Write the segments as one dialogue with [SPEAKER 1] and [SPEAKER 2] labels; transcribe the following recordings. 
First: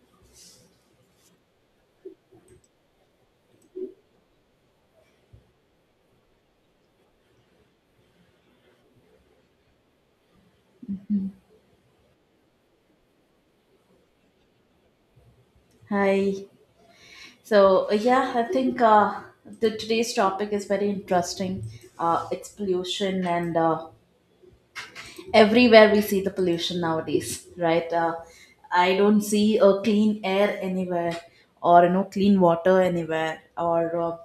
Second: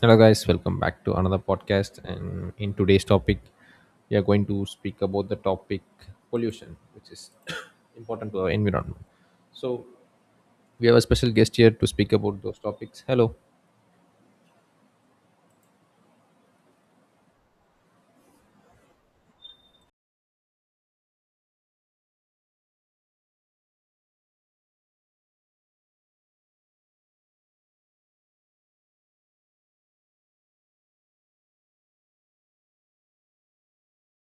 [SPEAKER 1] Hello, guys, welcome back to another podcast. And in today's topic, we are going to speak about the topic pollution, which is important to our environment. So, we have a special guest here to speak about those topics. Hello.
[SPEAKER 2] Hi. Yeah, I think the today's topic is very interesting. It's pollution, and everywhere we see the pollution nowadays, right? I don't see a clean air anywhere, or you know, clean water anywhere, or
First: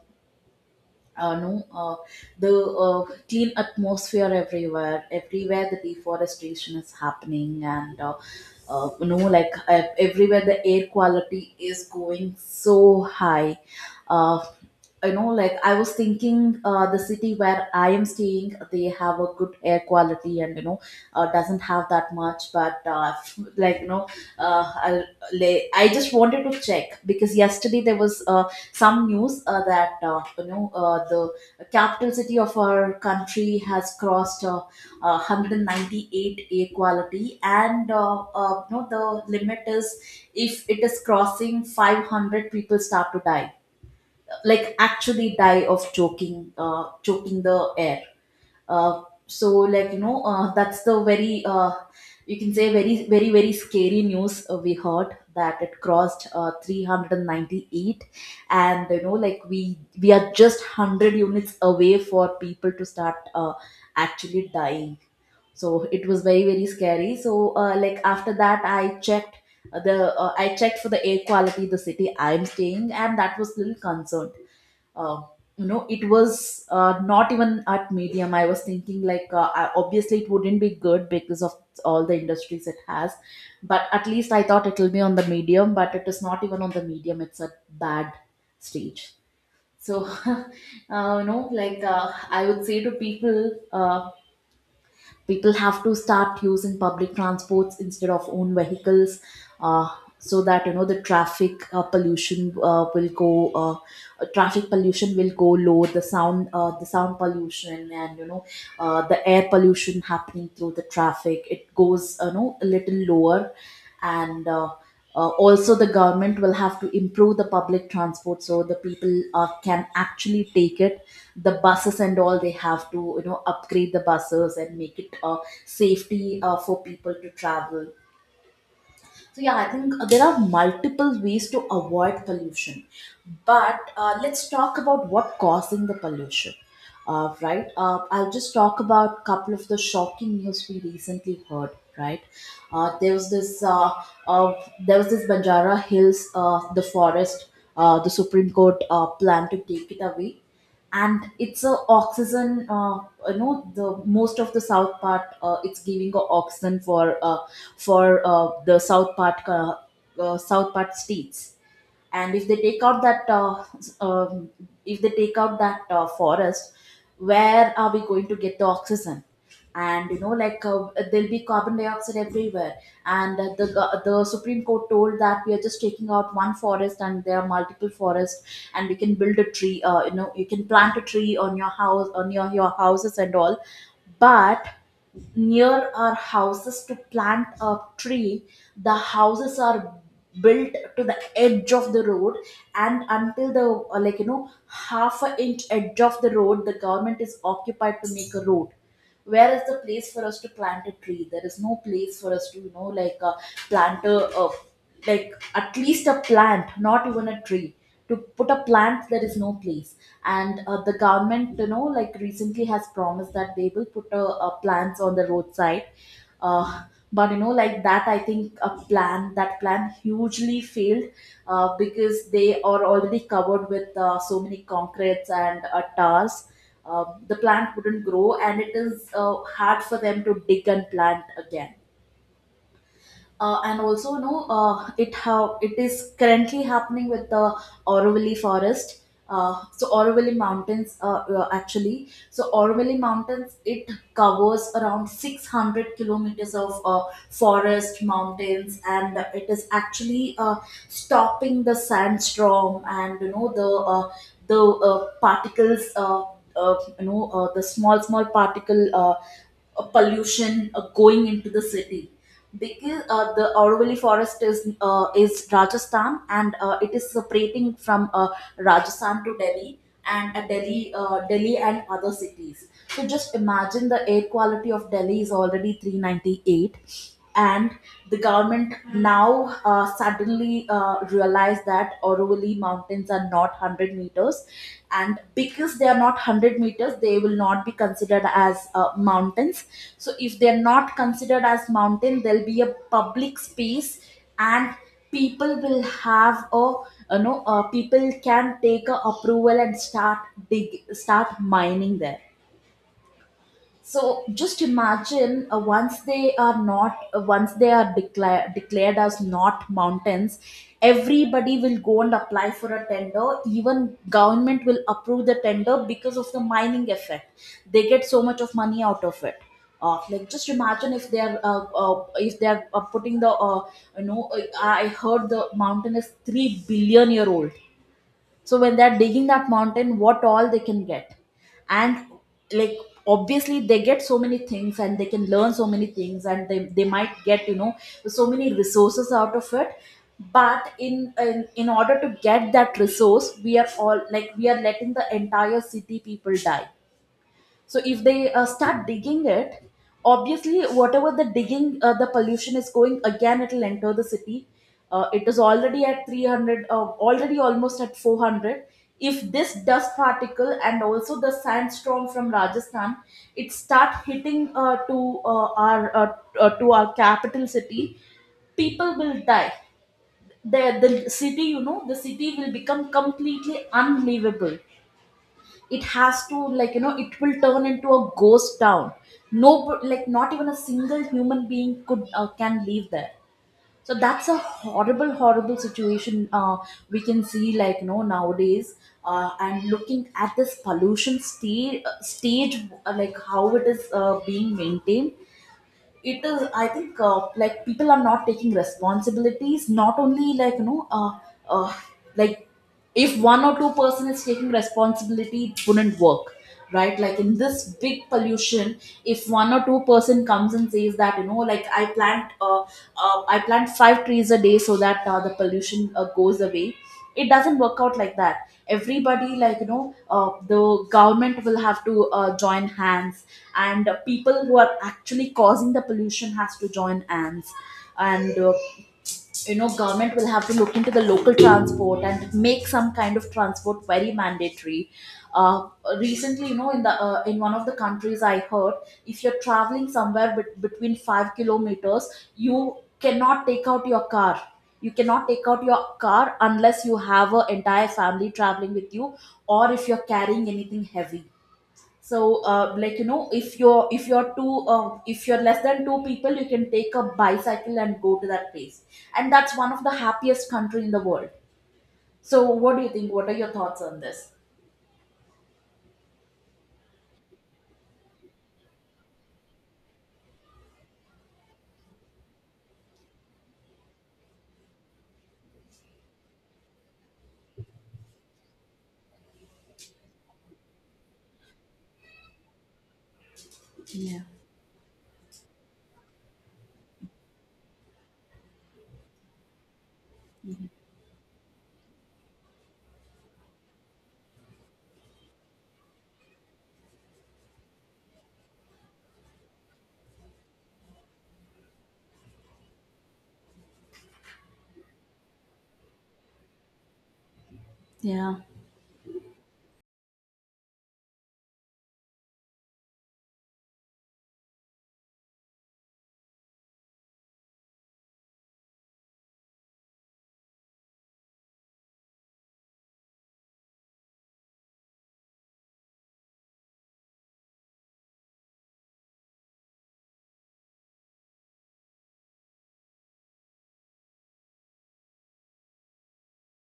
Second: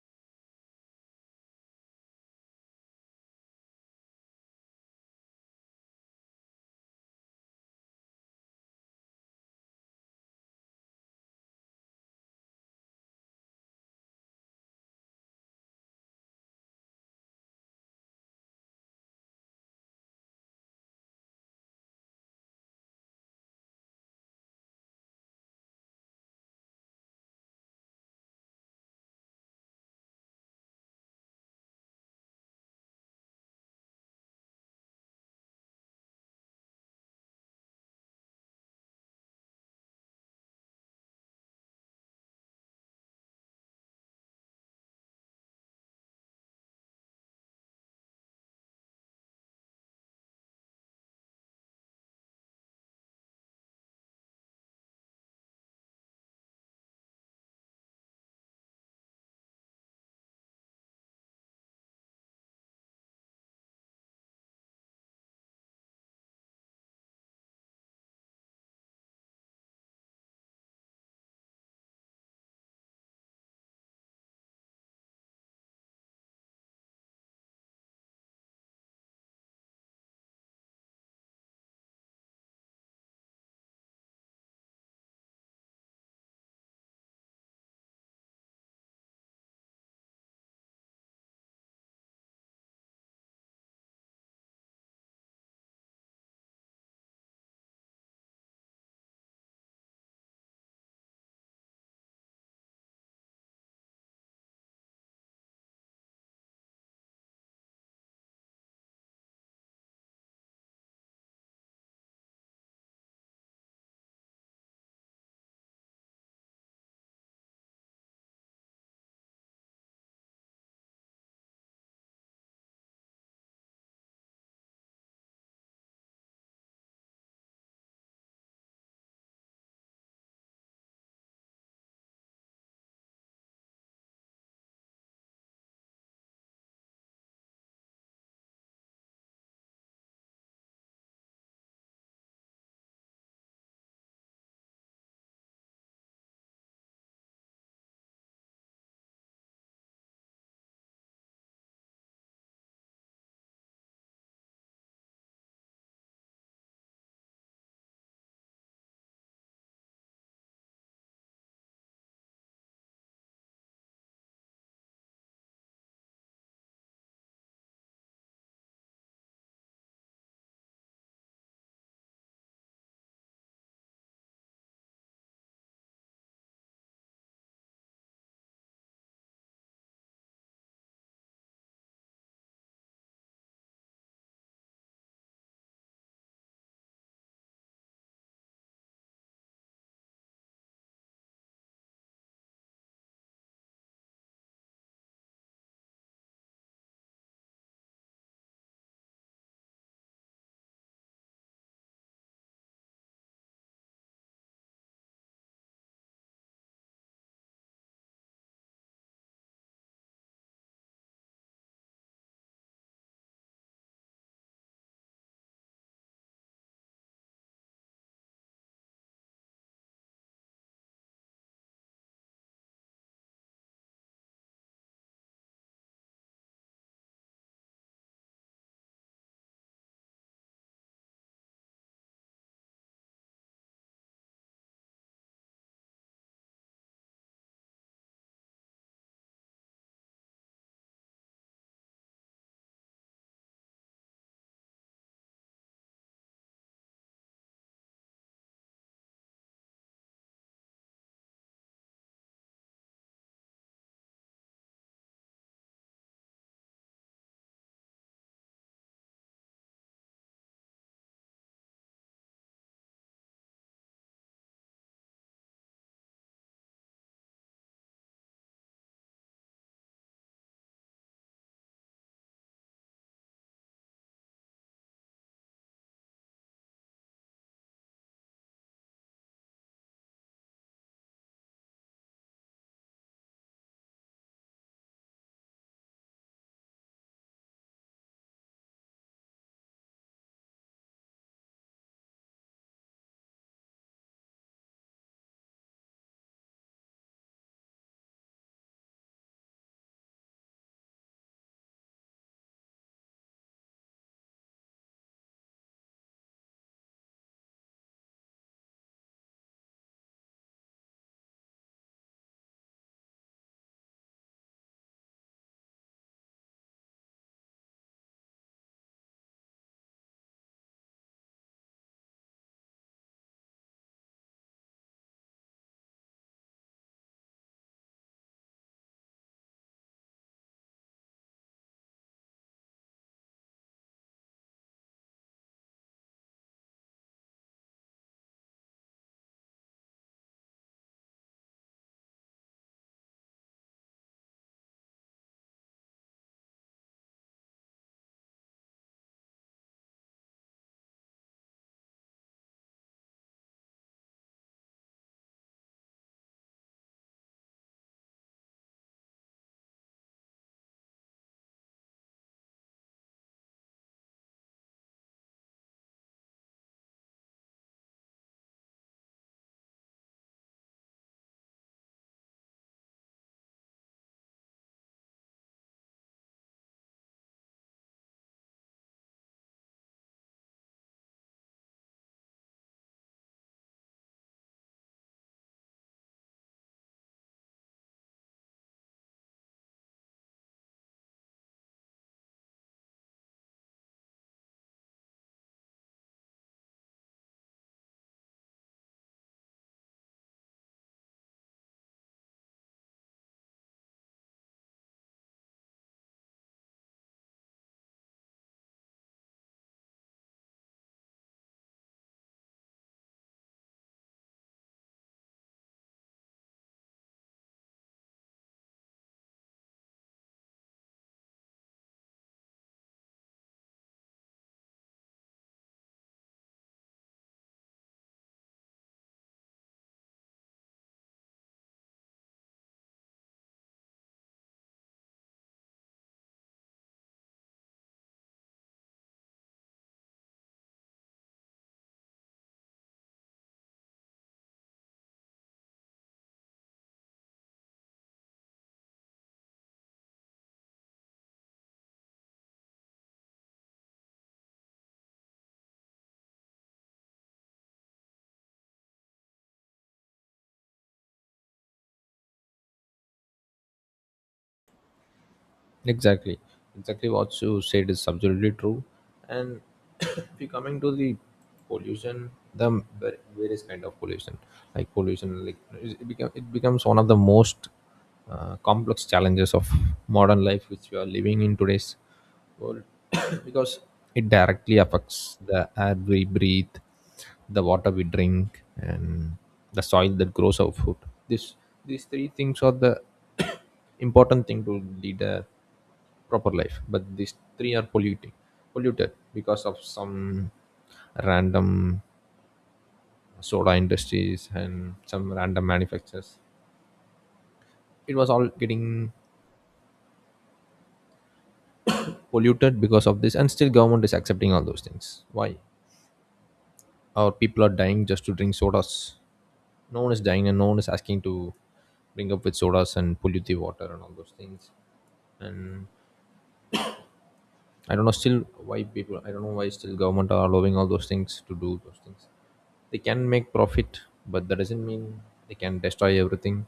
[SPEAKER 2] no, the clean atmosphere everywhere. Everywhere the deforestation is happening, and everywhere the air quality is going so high. Uh, you know, like I was thinking, the city where I am staying, they have a good air quality, and doesn't have that much. But like you know, uh, I'll, I just wanted to check because yesterday there was some news that the capital city of our country has crossed 198 a quality, and you know the limit is if it is crossing 500 people start to die, like actually die of choking, choking the air. Uh, so like you know uh, that's the very, you can say very, very, very scary news. We heard that it crossed 398, and you know like we are just 100 units away for people to start actually dying. So it was very, very scary. So like after that I checked the I checked for the air quality the city I'm staying, and that was little concerned. Uh, you know it was not even at medium. I was thinking obviously it wouldn't be good because of all the industries it has, but at least I thought it will be on the medium, but it is not even on the medium. It's a bad stage. So I would say to people, uh, people have to start using public transports instead of own vehicles, uh, so that you know the traffic pollution will go low, the sound pollution, and you know the air pollution happening through the traffic, it goes you know a little lower. And also the government will have to improve the public transport so the people can actually take it, the buses and all. They have to, you know, upgrade the buses and make it safety for people to travel. So yeah, I think there are multiple ways to avoid pollution, but let's talk about what causing the pollution. Right, I'll just talk about a couple of the shocking news we recently heard. Right, uh, there was this uh, uh, there was this Banjara Hills, the forest, the Supreme Court plan to take it away, and it's a oxygen, the most of the south part, it's giving a oxygen for the south part, south part states. And if they take out if they take out that forest, where are we going to get the oxygen? And you know like there'll be carbon dioxide everywhere. And the Supreme Court told that we are just taking out one forest and there are multiple forests, and we can build a tree. You know, you can plant a tree on your house, on your houses and all, but near our houses to plant a tree, the houses are built to the edge of the road. And until the, half a inch edge of the road the government is occupied to make a road. Where is the place for us to plant a tree? There is no place for us to, you know, plant a, uh, like at least a plant, not even a tree. To put a plant there is no place. And the government, you know, like recently has promised that they will put a plants on the roadside. Uh, but you know like that, I think a plan, that plan hugely failed, because they are already covered with so many concretes and tars. The plant wouldn't grow, and it is hard for them to dig and plant again. Uh, and also no uh, it how it is currently happening with the Auroville forest. So Auroville mountains, actually, Auroville mountains, it covers around 600 kilometers of forest mountains, and it is actually stopping the sandstorm, and you know the particles, the small small particle pollution going into the city, because the Auroville forest is Rajasthan, and it is separating from Rajasthan to Delhi, and Delhi and other cities. So just imagine the air quality of Delhi is already 398, and the government now suddenly realized that Auroville mountains are not 100 meters, and because they are not 100 meters, they will not be considered as mountains. So if they're not considered as mountain, there'll be a public space, and people will have a, you know, people can take a approval and start dig, start mining there. So just imagine, once they are not, once they are declared as not mountains, everybody will go and apply for a tender. Even government will approve the tender because of the mining effect. They get so much of money out of it. Like just imagine if they are putting the, I heard the mountain is 3 billion year old. So when they're digging that mountain, what all they can get? And like obviously they get so many things and they can learn so many things, and they might get, you know, so many resources out of it. But in, in order to get that resource, we are all like we are letting the entire city people die. So if they start digging it, obviously whatever the digging, the pollution is going, again it will enter the city. It is already at 300, already almost at 400. If this dust particle and also the sandstorm from Rajasthan, it start hitting uh, our uh, to our capital city, people will die. The city, you know, the city will become completely unlivable. It has to, like you know, it will turn into a ghost town. No, like not even a single human being could can live there. So that's a horrible, horrible situation we can see, like you know, nowadays, and looking at this pollution stage, like how it is being maintained, it is I think, like people are not taking responsibilities, not only like you know, uh, like if one or two person is taking responsibility, it wouldn't work, right? Like in this big pollution, if one or two-person comes and says that, you know, like I plant, I plant 5 trees a day so that the pollution goes away, it doesn't work out like that. Everybody, like, you know, the government will have to join hands, and people who are actually causing the pollution has to join hands, and you know government will have to look into the local transport and make some kind of transport very mandatory. uh, Recently you know, in the in one of the countries I heard, if you're traveling somewhere between 5 kilometers, you cannot take out your car. You cannot take out your car unless you have an entire family traveling with you, or if you're carrying anything heavy. So like you know, if you're two if you're less than two people, you can take a bicycle and go to that place. And that's one of the happiest country in the world. So what do you think? What are your thoughts on this?
[SPEAKER 1] Exactly, exactly what you said is absolutely true. And if you're coming to the pollution, the various kind of pollution, like it becomes one of the most complex challenges of modern life, which we are living in today's world, because
[SPEAKER 2] Yeah.
[SPEAKER 1] it directly affects the air we breathe, the water we drink, and the soil that grows our food. This, these three things are the important thing to lead a proper life, but these three are polluting polluted because of some random soda industries and some random manufacturers. It was
[SPEAKER 2] Yeah.
[SPEAKER 1] all getting polluted because of this, and still government is accepting all those things. Why our people are dying just to drink sodas? No one is dying, and no one is asking to bring up with sodas and pollute the water and all those things. And I don't know still why people. I don't know why still government are allowing all those things to do those things. They can make profit, but that doesn't mean they can destroy everything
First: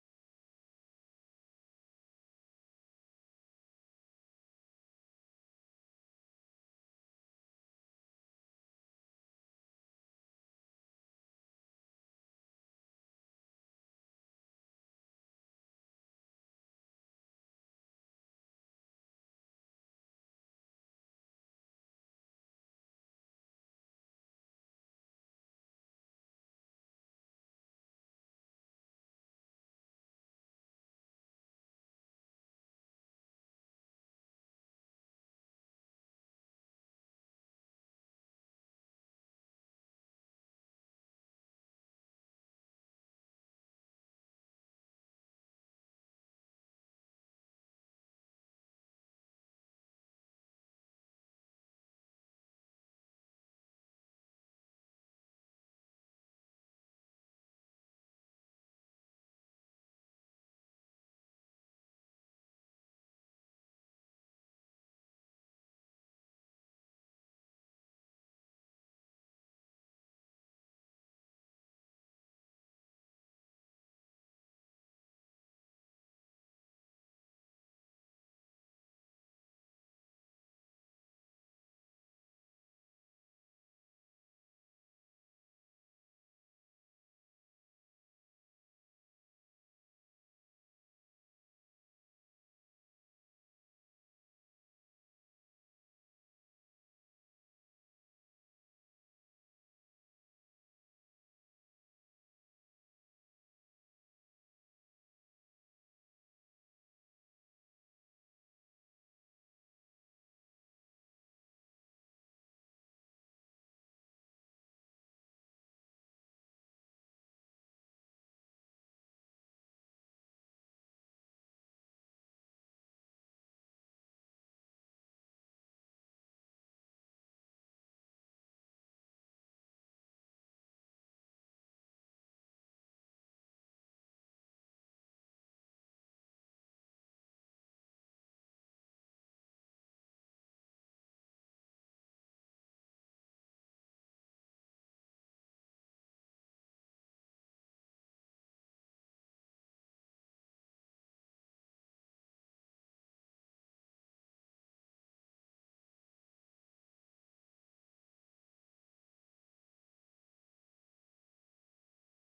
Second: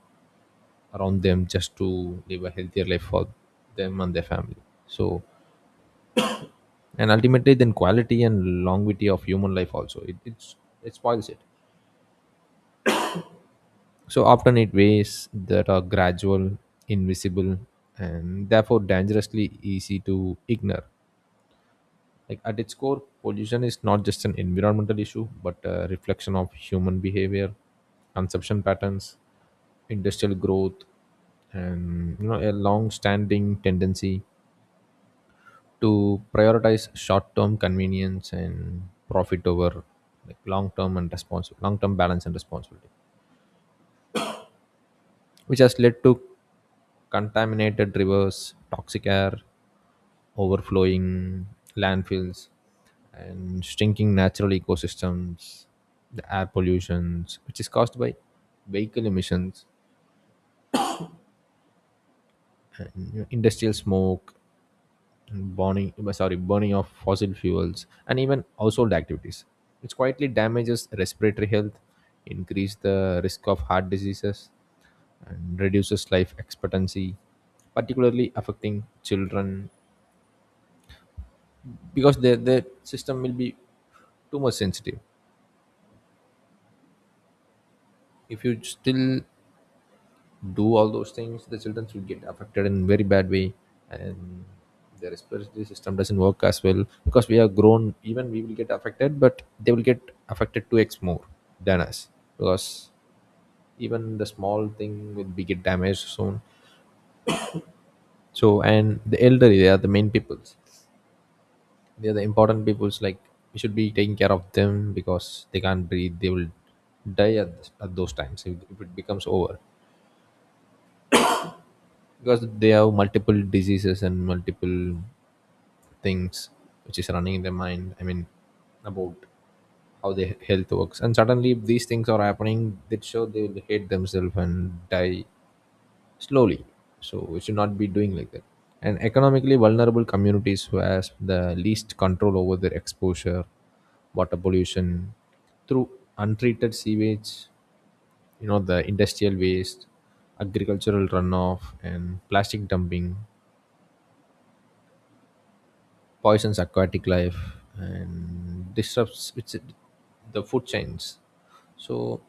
[SPEAKER 1] around them just to live a healthier life for them and their family. So, and ultimately, then quality and longevity of human life also it spoils it. So often it ways that are gradual, invisible, and therefore dangerously easy to ignore. Like at its core, pollution is not just an environmental issue but a reflection of human behavior, consumption patterns, industrial growth, and a long standing tendency to prioritize short term convenience and profit over, like, long term and responsible long term balance and responsibility, which has led to contaminated rivers, toxic air, overflowing landfills, and shrinking natural ecosystems. The air pollutions, which is caused by vehicle emissions, and, industrial smoke, and burning of fossil fuels and even household activities, it quietly damages respiratory health, increase the risk of heart diseases, and reduces life expectancy, particularly affecting children because their system will be too much sensitive. If you still do all those things, the children will get affected in very bad way, and their respiratory system doesn't work as well. Because we are grown, even we will get affected, but they will get affected 2x more than us, because even the small thing will be get damaged soon. So, and the elderly, they are the main peoples, they are the important peoples. Like, we should be taking care of them because they can't breathe, they will die at those times, if it becomes over, because they have multiple diseases and multiple things which is running in their mind. I mean, about how their health works, and suddenly if these things are happening, that sure they will hate themselves and die slowly. So we should not be doing like that. And economically vulnerable communities who has the least control over their exposure, water pollution through untreated sewage, the industrial waste, agricultural runoff and plastic dumping, poisons aquatic life and disrupts its the food chains. So,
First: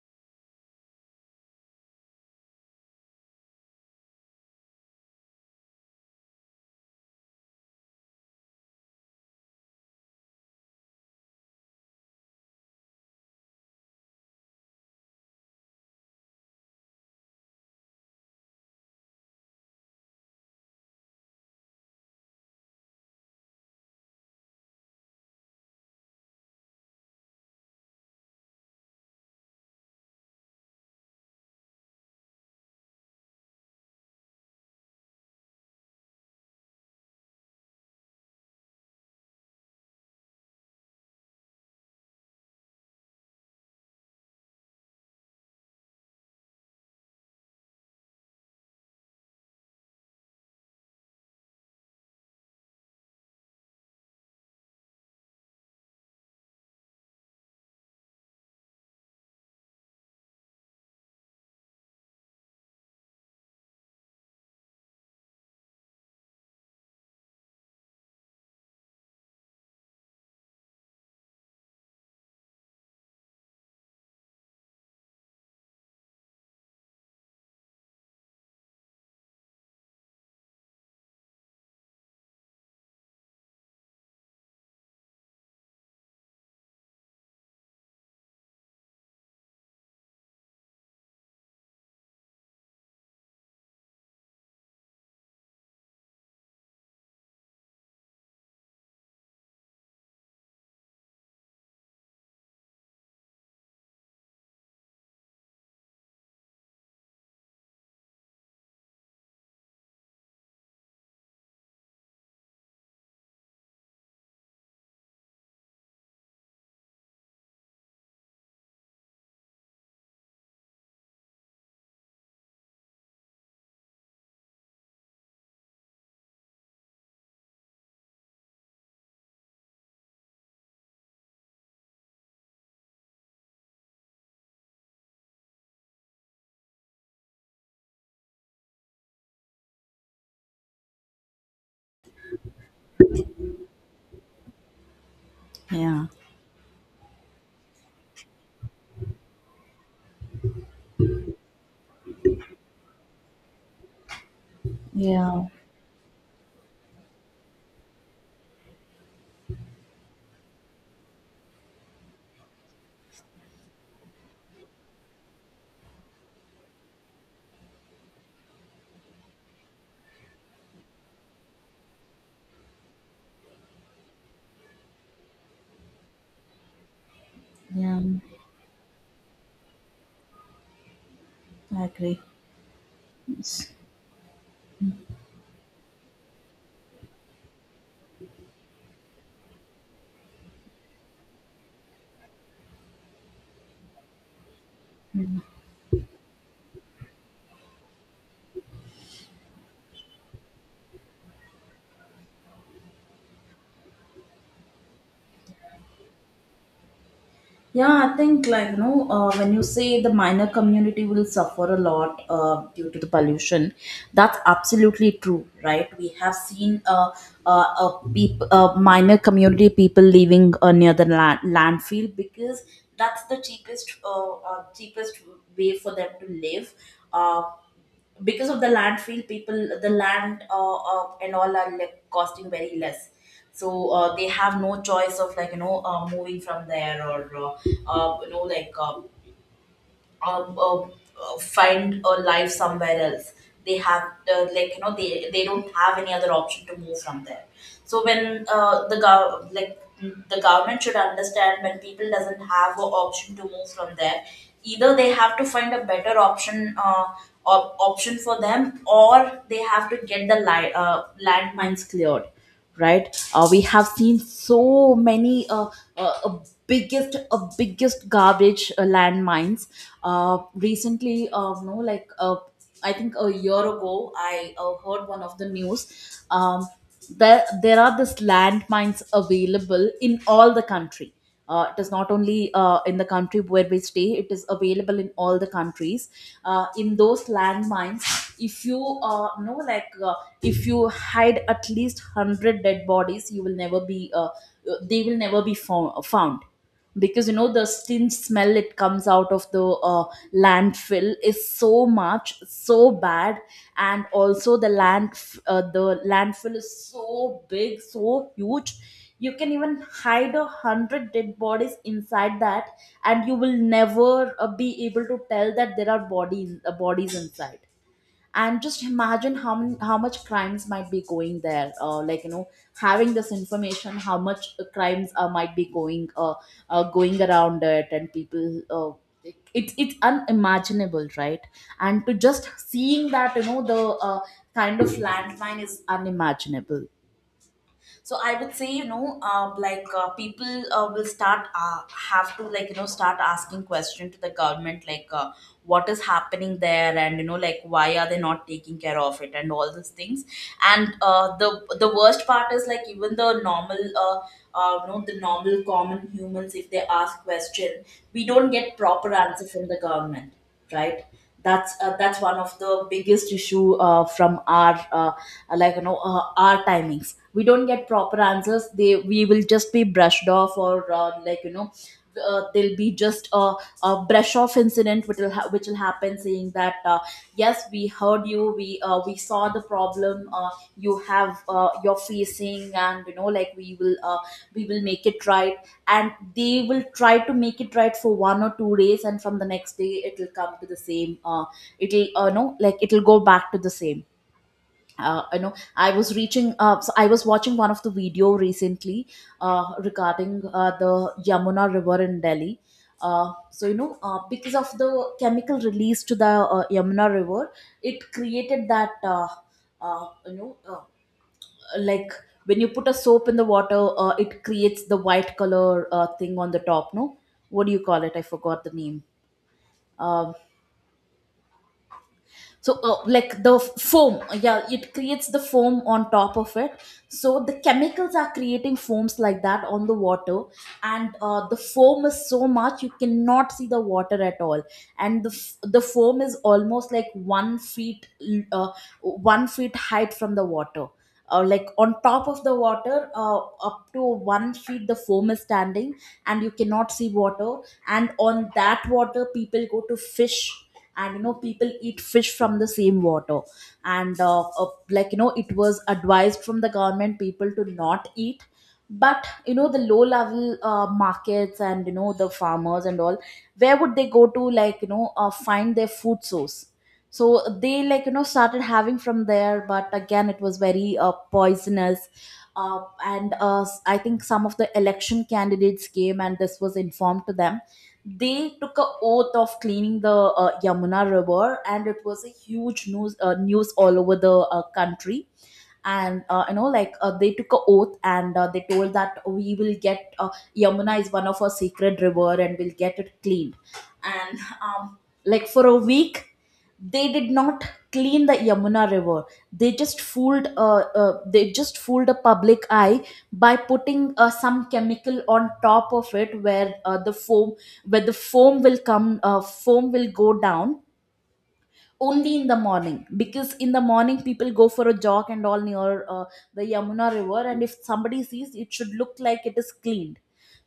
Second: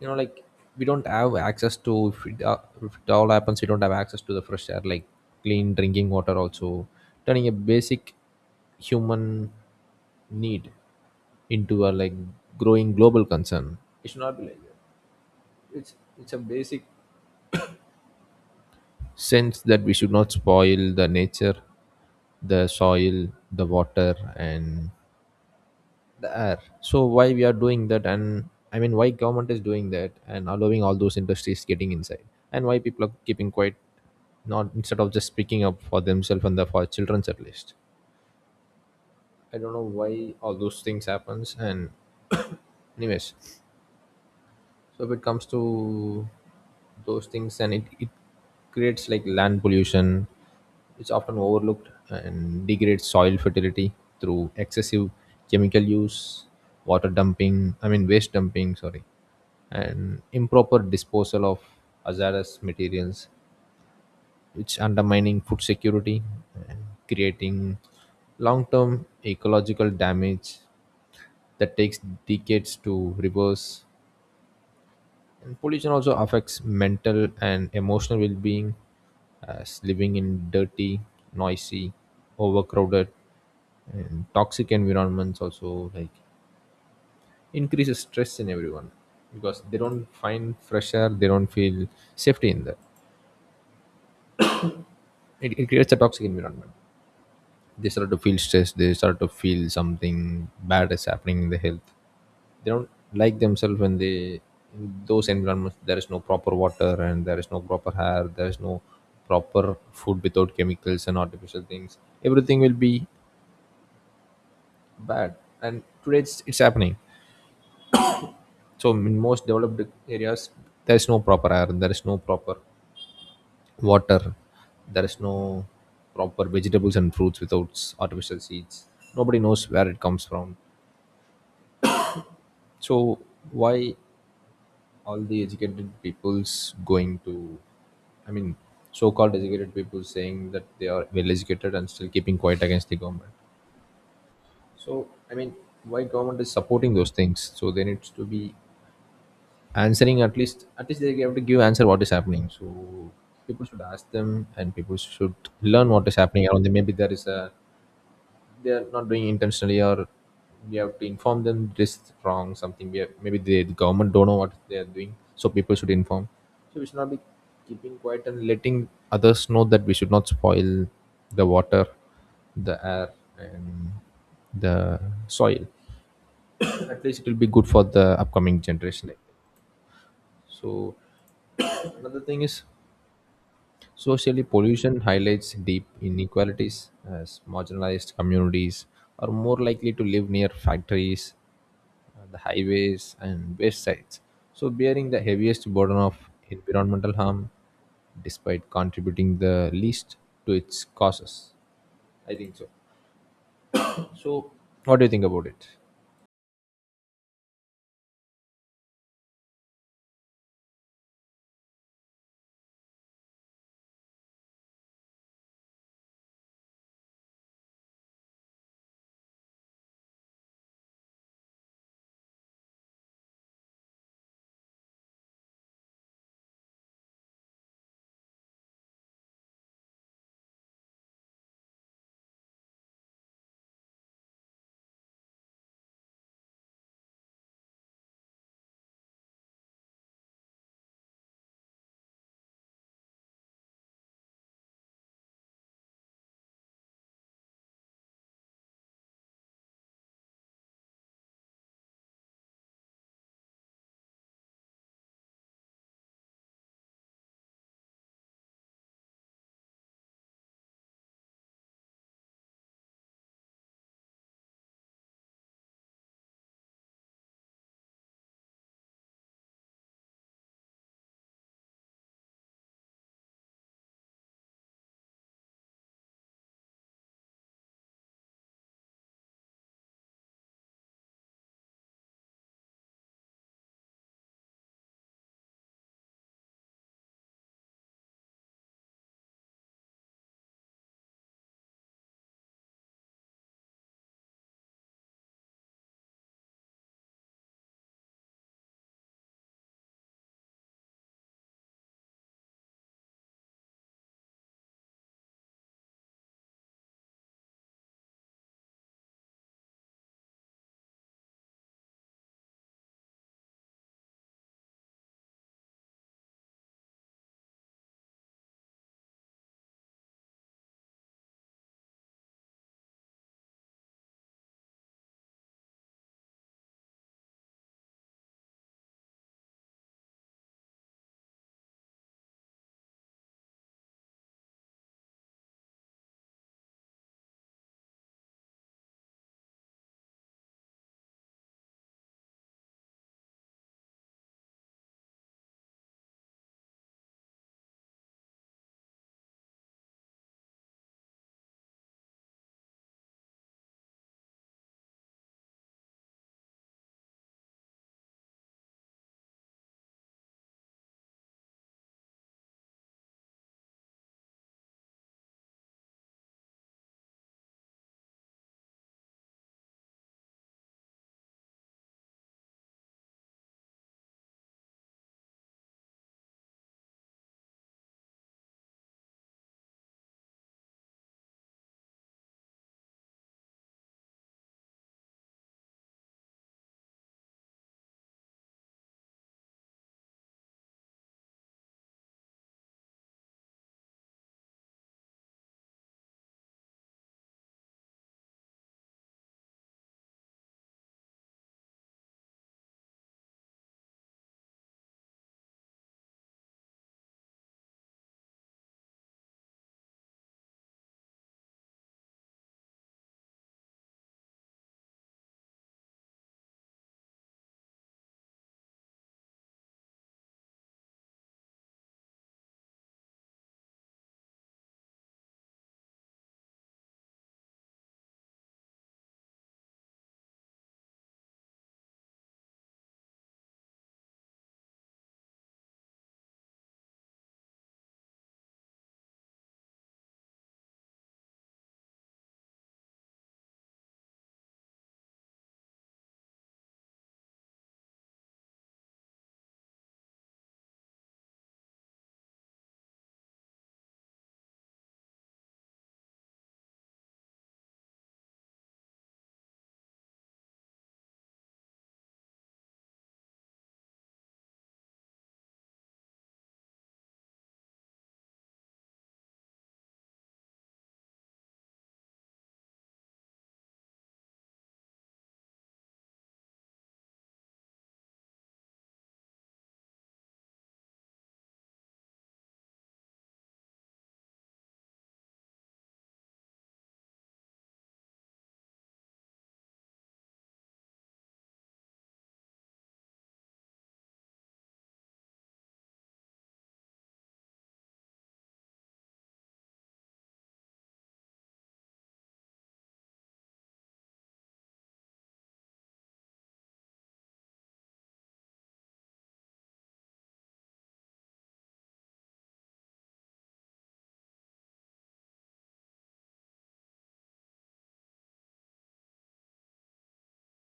[SPEAKER 1] like, we don't have access to, if it, if it all happens, we don't have access to the fresh air, like clean drinking water also, turning a basic human need into a, like, growing global concern. It should not be like that. It's a basic sense that we should not spoil the nature, the soil, the water, and the air. So why we are doing that? And, I mean, why government is doing that and allowing all those industries getting inside, and why people are keeping quiet, not instead of just speaking up for themselves and for children's at least? I don't know why all those things happens. And anyways, so if it comes to those things, and it creates, like, land pollution, it's often overlooked and degrades soil fertility through excessive chemical use, I mean waste dumping, and improper disposal of hazardous materials, which undermining food security and creating long-term ecological damage that takes decades to reverse. And pollution also affects mental and emotional well being, as living in dirty, noisy, overcrowded, and toxic environments also, like, increases stress in everyone, because they don't find fresh air, they don't feel safety in that. It creates a toxic environment. They start to feel stressed, they start to feel something bad is happening in the health. They don't like themselves when they in those environments. There is no proper water, and there is no proper air, there is no proper food without chemicals and artificial things. Everything will be bad, and today it's happening. So in most developed areas, there is no proper air, there is no proper water, there is no proper vegetables and fruits without artificial seeds. Nobody knows where it comes from. So why all the educated people's going to I mean so-called educated people saying that they are well educated and still keeping quiet against the government? So, I mean, why
[SPEAKER 2] Yeah.
[SPEAKER 1] government is supporting those things? So they need to be answering. At least they have to give answer what is happening. So people should ask them, and people should
[SPEAKER 2] Yeah.
[SPEAKER 1] learn what is happening around them. Maybe there is a they are not doing intentionally, or we have to inform them, this is wrong something we have. Maybe the government don't know what they are doing, so people should inform. So we should not be keeping quiet, and letting others know that we should not spoil the water, the air, and the soil. At least it will be good for
[SPEAKER 2] Yeah.
[SPEAKER 1] the upcoming generation. So
[SPEAKER 2] I
[SPEAKER 1] another
[SPEAKER 2] agree.
[SPEAKER 1] thing is, socially, pollution highlights deep inequalities, as marginalized communities are more likely to live near factories, the highways, and waste sites, so bearing the heaviest burden of environmental harm despite contributing the least to its causes. I think so. So, what do you think about it?
[SPEAKER 2] Yeah, I think like you know when you say the minor community will suffer a lot due to the pollution, that's absolutely true, right? We have seen minor community people living near the landfill because that's the cheapest cheapest way for them to live. Uh, because of the landfill people, the land and all are like costing very less, so they have no choice of moving from there or uh, you know like uh, uh, uh, find a life somewhere else. They have they don't have any other option to move from there. So when the government should understand, when people doesn't have an option to move from there, either they have to find a better option for them, or they have to get the landmines cleared, right? We have seen so many uh, uh, biggest garbage landmines recently. No like I think a year ago I heard one of the news. um, there are this landmines available in all the country. It is not only in the country where we stay, it is available in all the countries. In those landmines, if you know, if you hide at least 100 dead bodies, you will never be, they will never be found, because you know the stink smell, it comes out of the landfill, is so much so bad. And also the land, the landfill, is so big so huge, you can even hide a hundred dead bodies inside that, and you will never be able to tell that there are bodies inside. And just imagine how many, how much crimes might be going there, having this information, how much crimes might be going going around it. And people it's unimaginable, right? And to just seeing that you know the kind of landmine is unimaginable. So I would say people will start have to start asking question to the government, like what is happening there, and you know like why are they not taking care of it and all these things. And the worst part is, like, even the normal the normal common humans, if they ask question, we don't get proper answer from the government, right? That's one of the biggest issue from our our timings. We don't get proper answers. They, we will just be brushed off, or there'll be just a brush off incident which will which will happen, saying that yes, we heard you, we saw the problem you have, you're facing, and you know like we will make it right. And they will try to make it right for 1 or 2 days, and from the next day it will come to the same, it'll no like it'll go back to the same. I was reaching so I was watching one of the video recently regarding the Yamuna River in Delhi. So you know, because of the chemical release to the Yamuna River, it created that, uh, you know uh, like when you put a soap in the water, it creates the white color thing on the top. No, what do you call it? I forgot the name. Um so foam, yeah, it creates the foam on top of it. So the chemicals are creating foams like that on the water, and the foam is so much you cannot see the water at all. And the, the foam is almost like 1 foot height from the water, like on top of the water, up to 1 foot the foam is standing, and you cannot see water. And on that water people go to fish, and you know people eat fish from the same water. And it was advised from the government people to not eat, but you know the low level markets and you know the farmers and all, where would they go to find their food source? So they started having from there, but again it was very poisonous. And I think some of the election candidates came and this was informed to them. They took a oath of cleaning the Yamuna River, and it was a huge news all over the country. And they took a oath, and they told that we will get Yamuna is one of our sacred river, and we'll get it cleaned. And like for a week they did not clean the Yamuna River. They just fooled they just fooled the public eye by putting some chemical on top of it, where the foam will come, foam will go down only in the morning, because in the morning people go for a jog and all near the Yamuna River, and if somebody sees, it should look like it is cleaned.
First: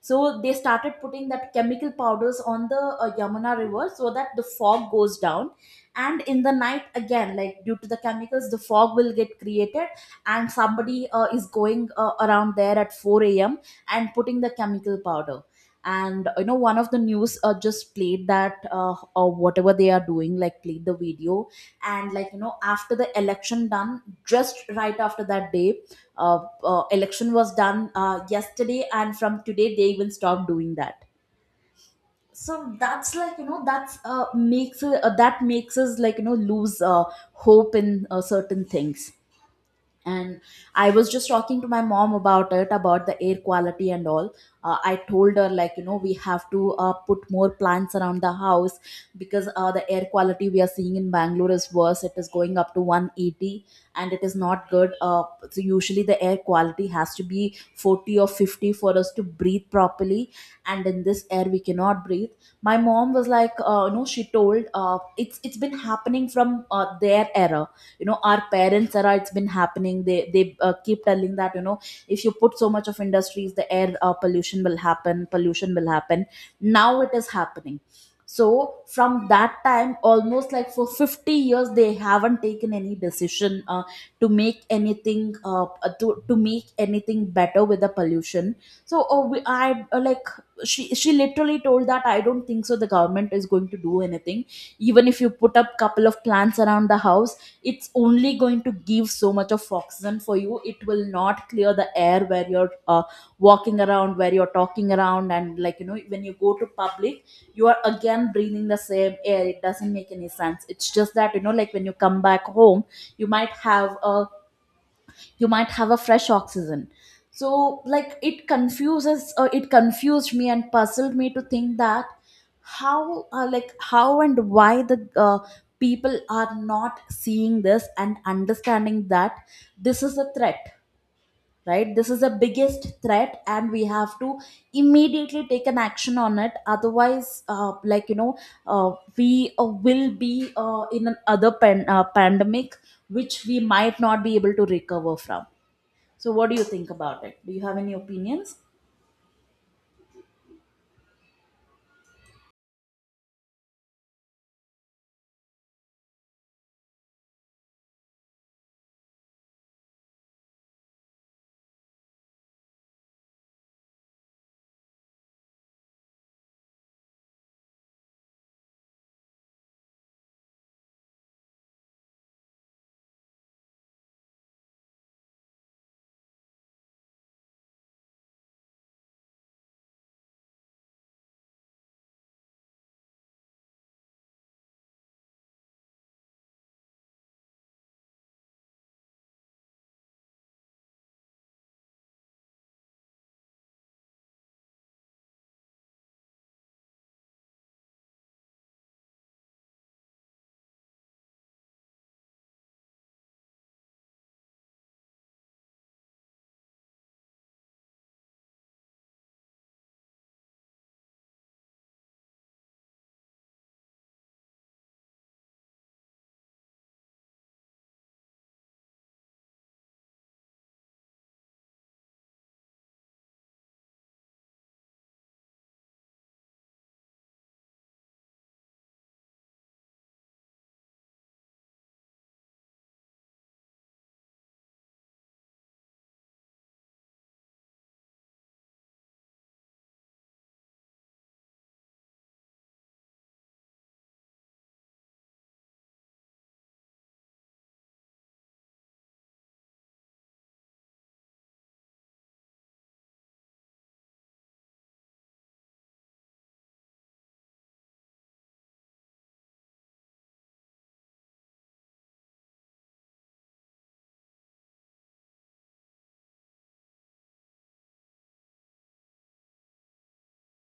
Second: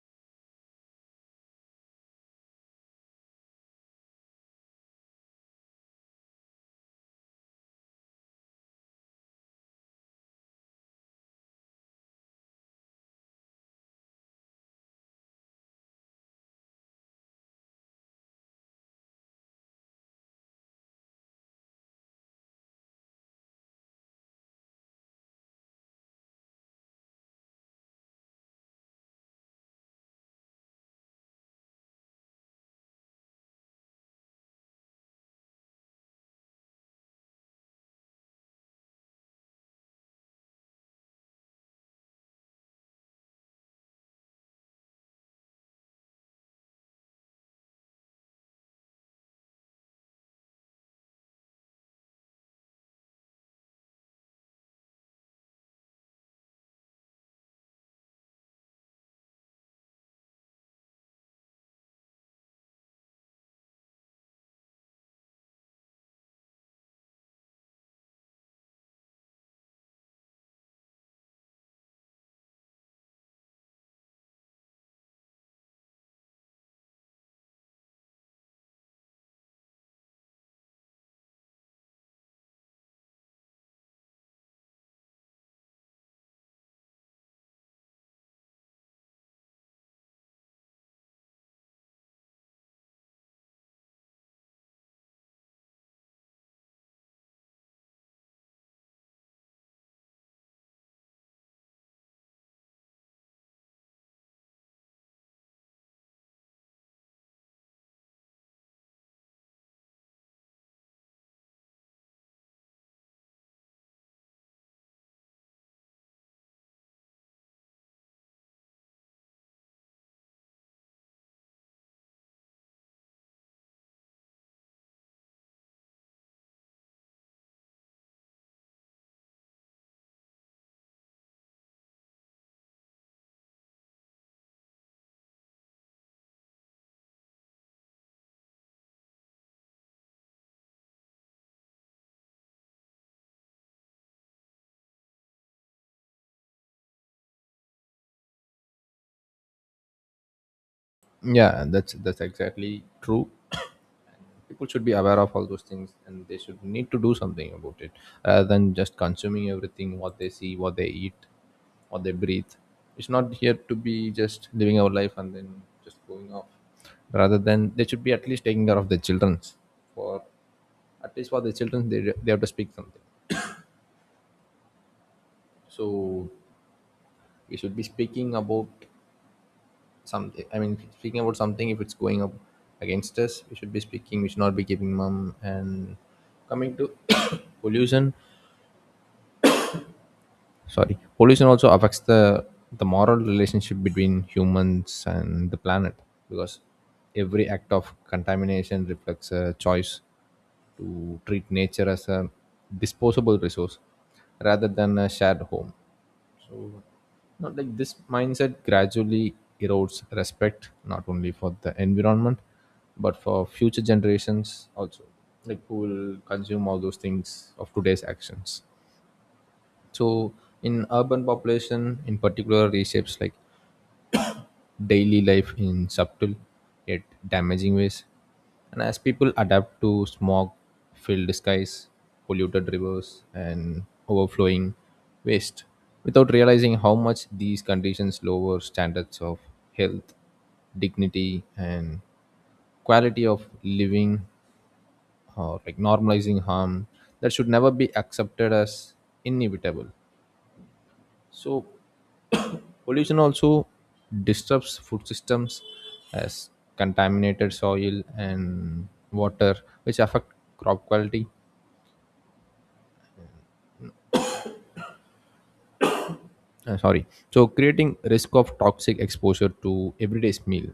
[SPEAKER 2] So they started putting that chemical powders on the Yamuna River, so that the fog goes down, and in the night again, like, due to the chemicals the fog will get created. And somebody is going around there at 4 a.m. and putting the chemical powder. And you know, one of the news just played that, or whatever they are doing, like played the video. And like you know after the election done, just right after that day, election was done yesterday, and from today they even stopped doing that. So that's like you know, that makes us like you know lose hope in certain things. And I was just talking to my mom about it, about the air quality and all. I told her like you know we have to put more plants around the house, because the air quality we are seeing in Bangalore is worse, it is going up to 180, and it is not good. So usually the air quality has to be 40 or 50 for us to breathe properly, and in this air we cannot breathe. My mom was like, you know, she told, it's been happening from their era, you know, our parents era, it's been happening. They keep telling that you know if you put so much of industries, the air pollution will happen, now it is happening. So from that time almost like for 50 years they haven't taken any decision to make anything uh, to make anything better with the pollution. So oh, we, I, she literally told that I don't think so the government is going to do anything. Even if you put up couple of plants around the house, it's only going to give so much of oxygen for you, it will not clear the air where you're walking around, where you're talking around. And like you know when you go to public, you are again breathing the same air, it doesn't make any sense. It's just that you know like when you come back home you might have a, you might have a fresh oxygen. So like it confused me and puzzled me to think that how, how and why the people are not seeing this and understanding that this is a threat. Right, this is the biggest threat, and we have to immediately take an action on it, otherwise we will be in another pandemic which we might not be able to recover from. So, what do you think about it? Do you have any opinions?
[SPEAKER 1] Yeah, that's exactly true. People should be aware of all those things and they should need to do something about it, rather than just consuming everything what they see, what they eat, what they breathe. It's not here to be just living our life and then just going off. Rather than, they should be at least taking care of their children. For at least for the children, they have to speak something. So we should be speaking about something. I mean, speaking about something, if it's going up against us, we should be speaking, we should not be keeping mum. And coming to pollution, sorry pollution also affects the moral relationship between humans and the planet, because every act of contamination reflects a choice to treat nature as a disposable resource rather than a shared home. So, not like this mindset gradually erodes respect not only for the environment but for future generations also, like, who will consume all those things of today's actions. So in urban population in particular, reshapes, like, daily life in subtle yet damaging ways. And as people adapt to smog filled skies, polluted rivers and overflowing waste, without realizing how much these conditions lower standards of health, dignity and quality of living, or, like, normalizing harm that should never be accepted as inevitable. So pollution also disturbs food systems, as contaminated soil and water, which affect crop quality. Uh, sorry, so creating risk of toxic exposure to everyday's meal,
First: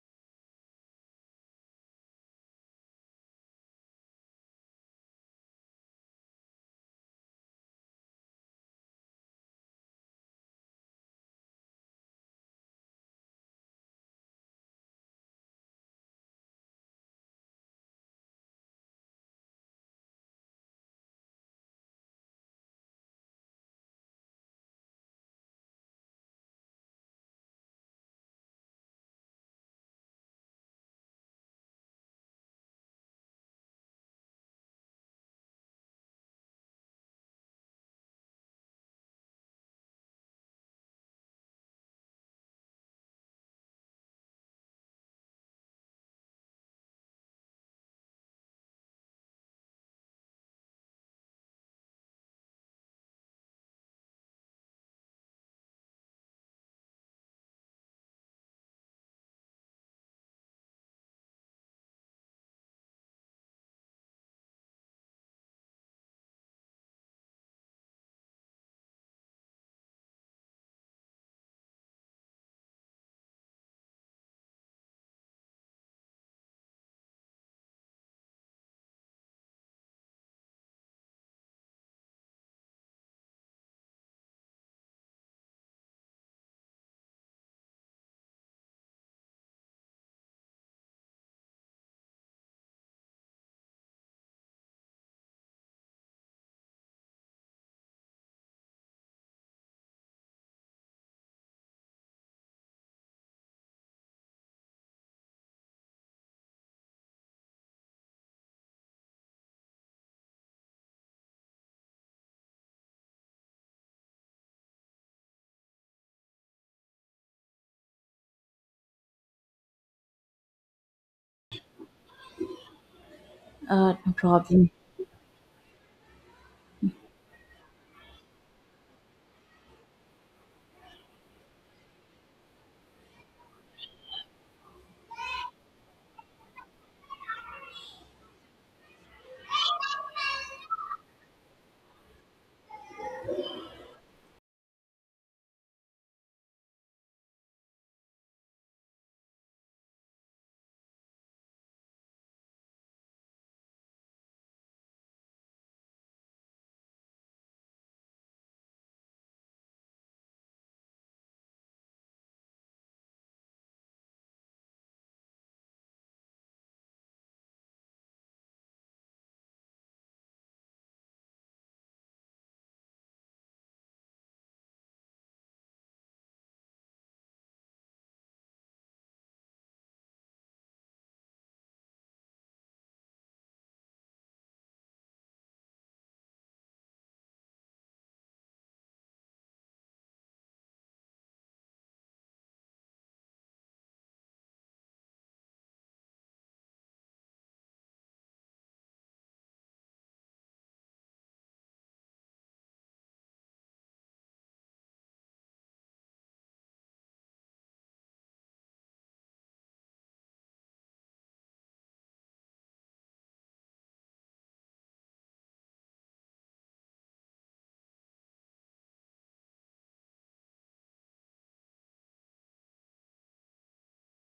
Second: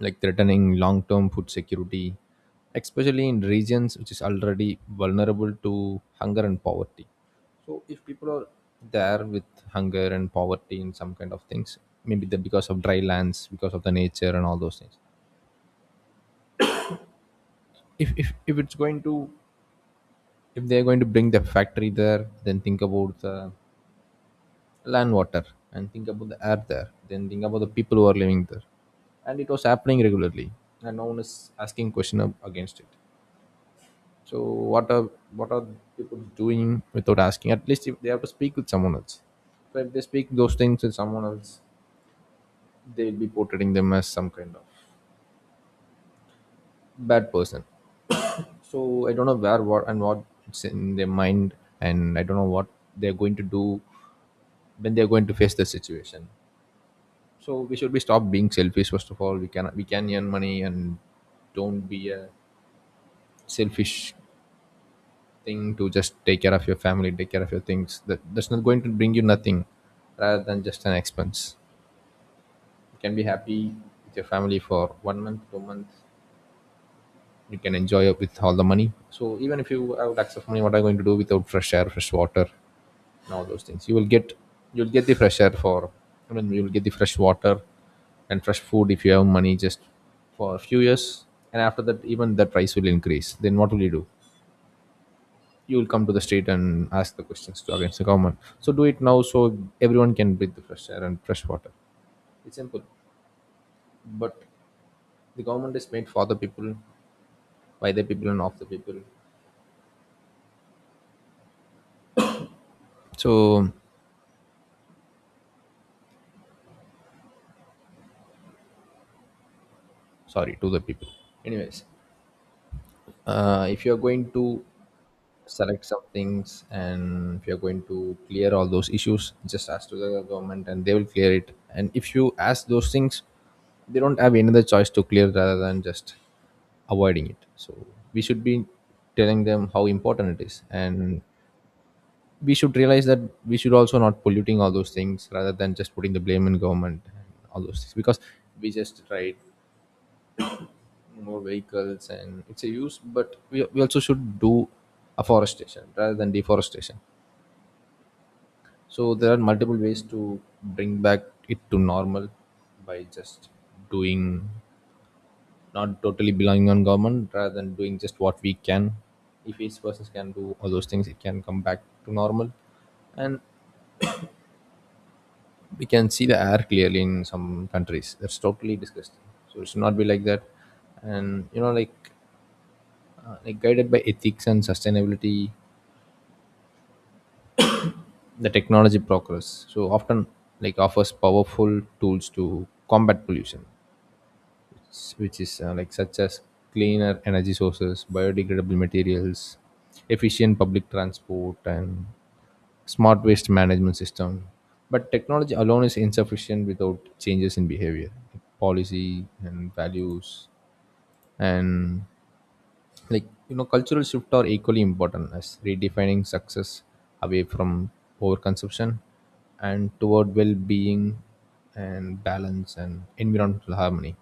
[SPEAKER 1] like threatening long-term food security, especially in regions which is already vulnerable to hunger and poverty. So if people are there with hunger and poverty and some kind of things, maybe because of dry lands, because of the nature and all those things, if, if if it's going to if they're going to bring the factory there, then think about the land, water, and think about the air there, then think about the people who are living there. And it was happening regularly, and no one is asking question against it. So what are what are people doing without asking? At least if they have to speak with someone else, so if they speak those things with someone else, they'll be portraying them as some kind of bad person. So I don't know where what and what it's in their mind, and I don't know what they're going to do when they're going to face the situation. So we should be stop being selfish. First of all, we can earn money and don't be a selfish thing to just take care of your family, take care of your things. That that's not going to bring you nothing, rather than just an expense. You can be happy with your family for one month, 2 months. You can enjoy it with all the money. So even if you have lakhs of money, what are you going to do without fresh air, fresh water, and all those things? You'll get the fresh air for I mean you'll get the fresh water and fresh food if you have money just for a few years. And after that, even that price will increase. Then what will you do? You will come to the street and ask the questions to against the government. So do it now, so everyone can breathe the fresh air and fresh water. It's simple. But the government is made for the people, by the people and of the people. So, sorry, to the people. Anyways, if you are
[SPEAKER 2] No
[SPEAKER 1] going to
[SPEAKER 2] problem.
[SPEAKER 1] select some things, and if you're going to clear all those issues, just ask to the government and they will clear it. And if you ask those things, they don't have any other choice to clear, rather than just avoiding it. So we should be telling them how important it is, and we should realize that we should also not polluting all those things, rather than just putting the blame in government and all those things. Because we just tried more vehicles and it's a use, but we also should do afforestation rather than deforestation. So there are multiple ways to bring back it to normal, by just doing, not totally belonging on government, rather than doing just what we can. If each person can do all those things, it can come back to normal, and we can see the air clearly in some countries. That's totally disgusting. So it should not be like that. And, like guided by ethics and sustainability, the technology progress so often, like, offers powerful tools to combat pollution, which is, like, such as cleaner energy sources, biodegradable materials, efficient public transport, and smart waste management system. But technology alone is insufficient without changes in behavior, policy, and values. And, like, cultural shift are equally important, as redefining success away from overconsumption and toward well-being and balance and environmental harmony,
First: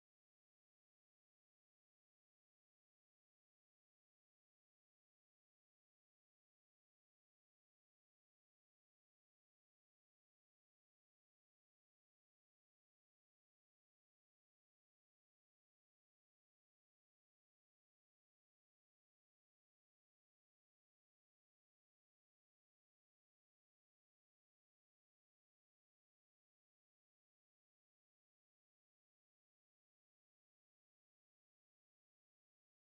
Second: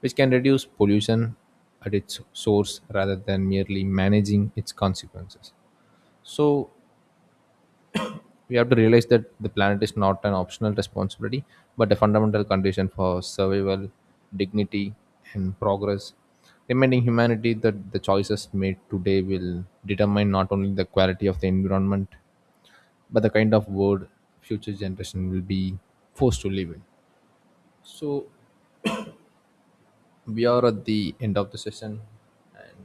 [SPEAKER 1] which can reduce pollution at its source rather than merely managing its consequences. So we have to realize that the planet is not an optional responsibility, but a fundamental condition for survival, dignity, and progress. Reminding humanity that the choices made today will determine not only the quality of the environment, but the kind of world future generation will be forced to live in. So we are at the end of the session, and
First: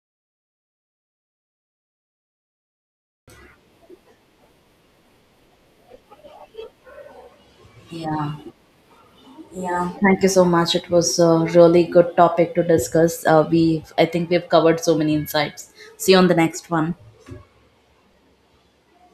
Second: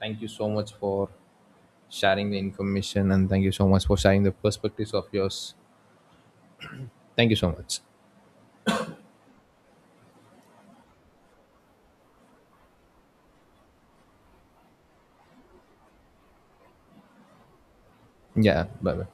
[SPEAKER 1] thank you so much for sharing the information, and thank you so much for sharing the perspectives of yours. Thank you so much.
[SPEAKER 2] Yeah, yeah. Thank you so much. It was a really good topic to discuss. We, I think, we've covered so many insights. See you on the next one.
[SPEAKER 1] Yeah, bye bye.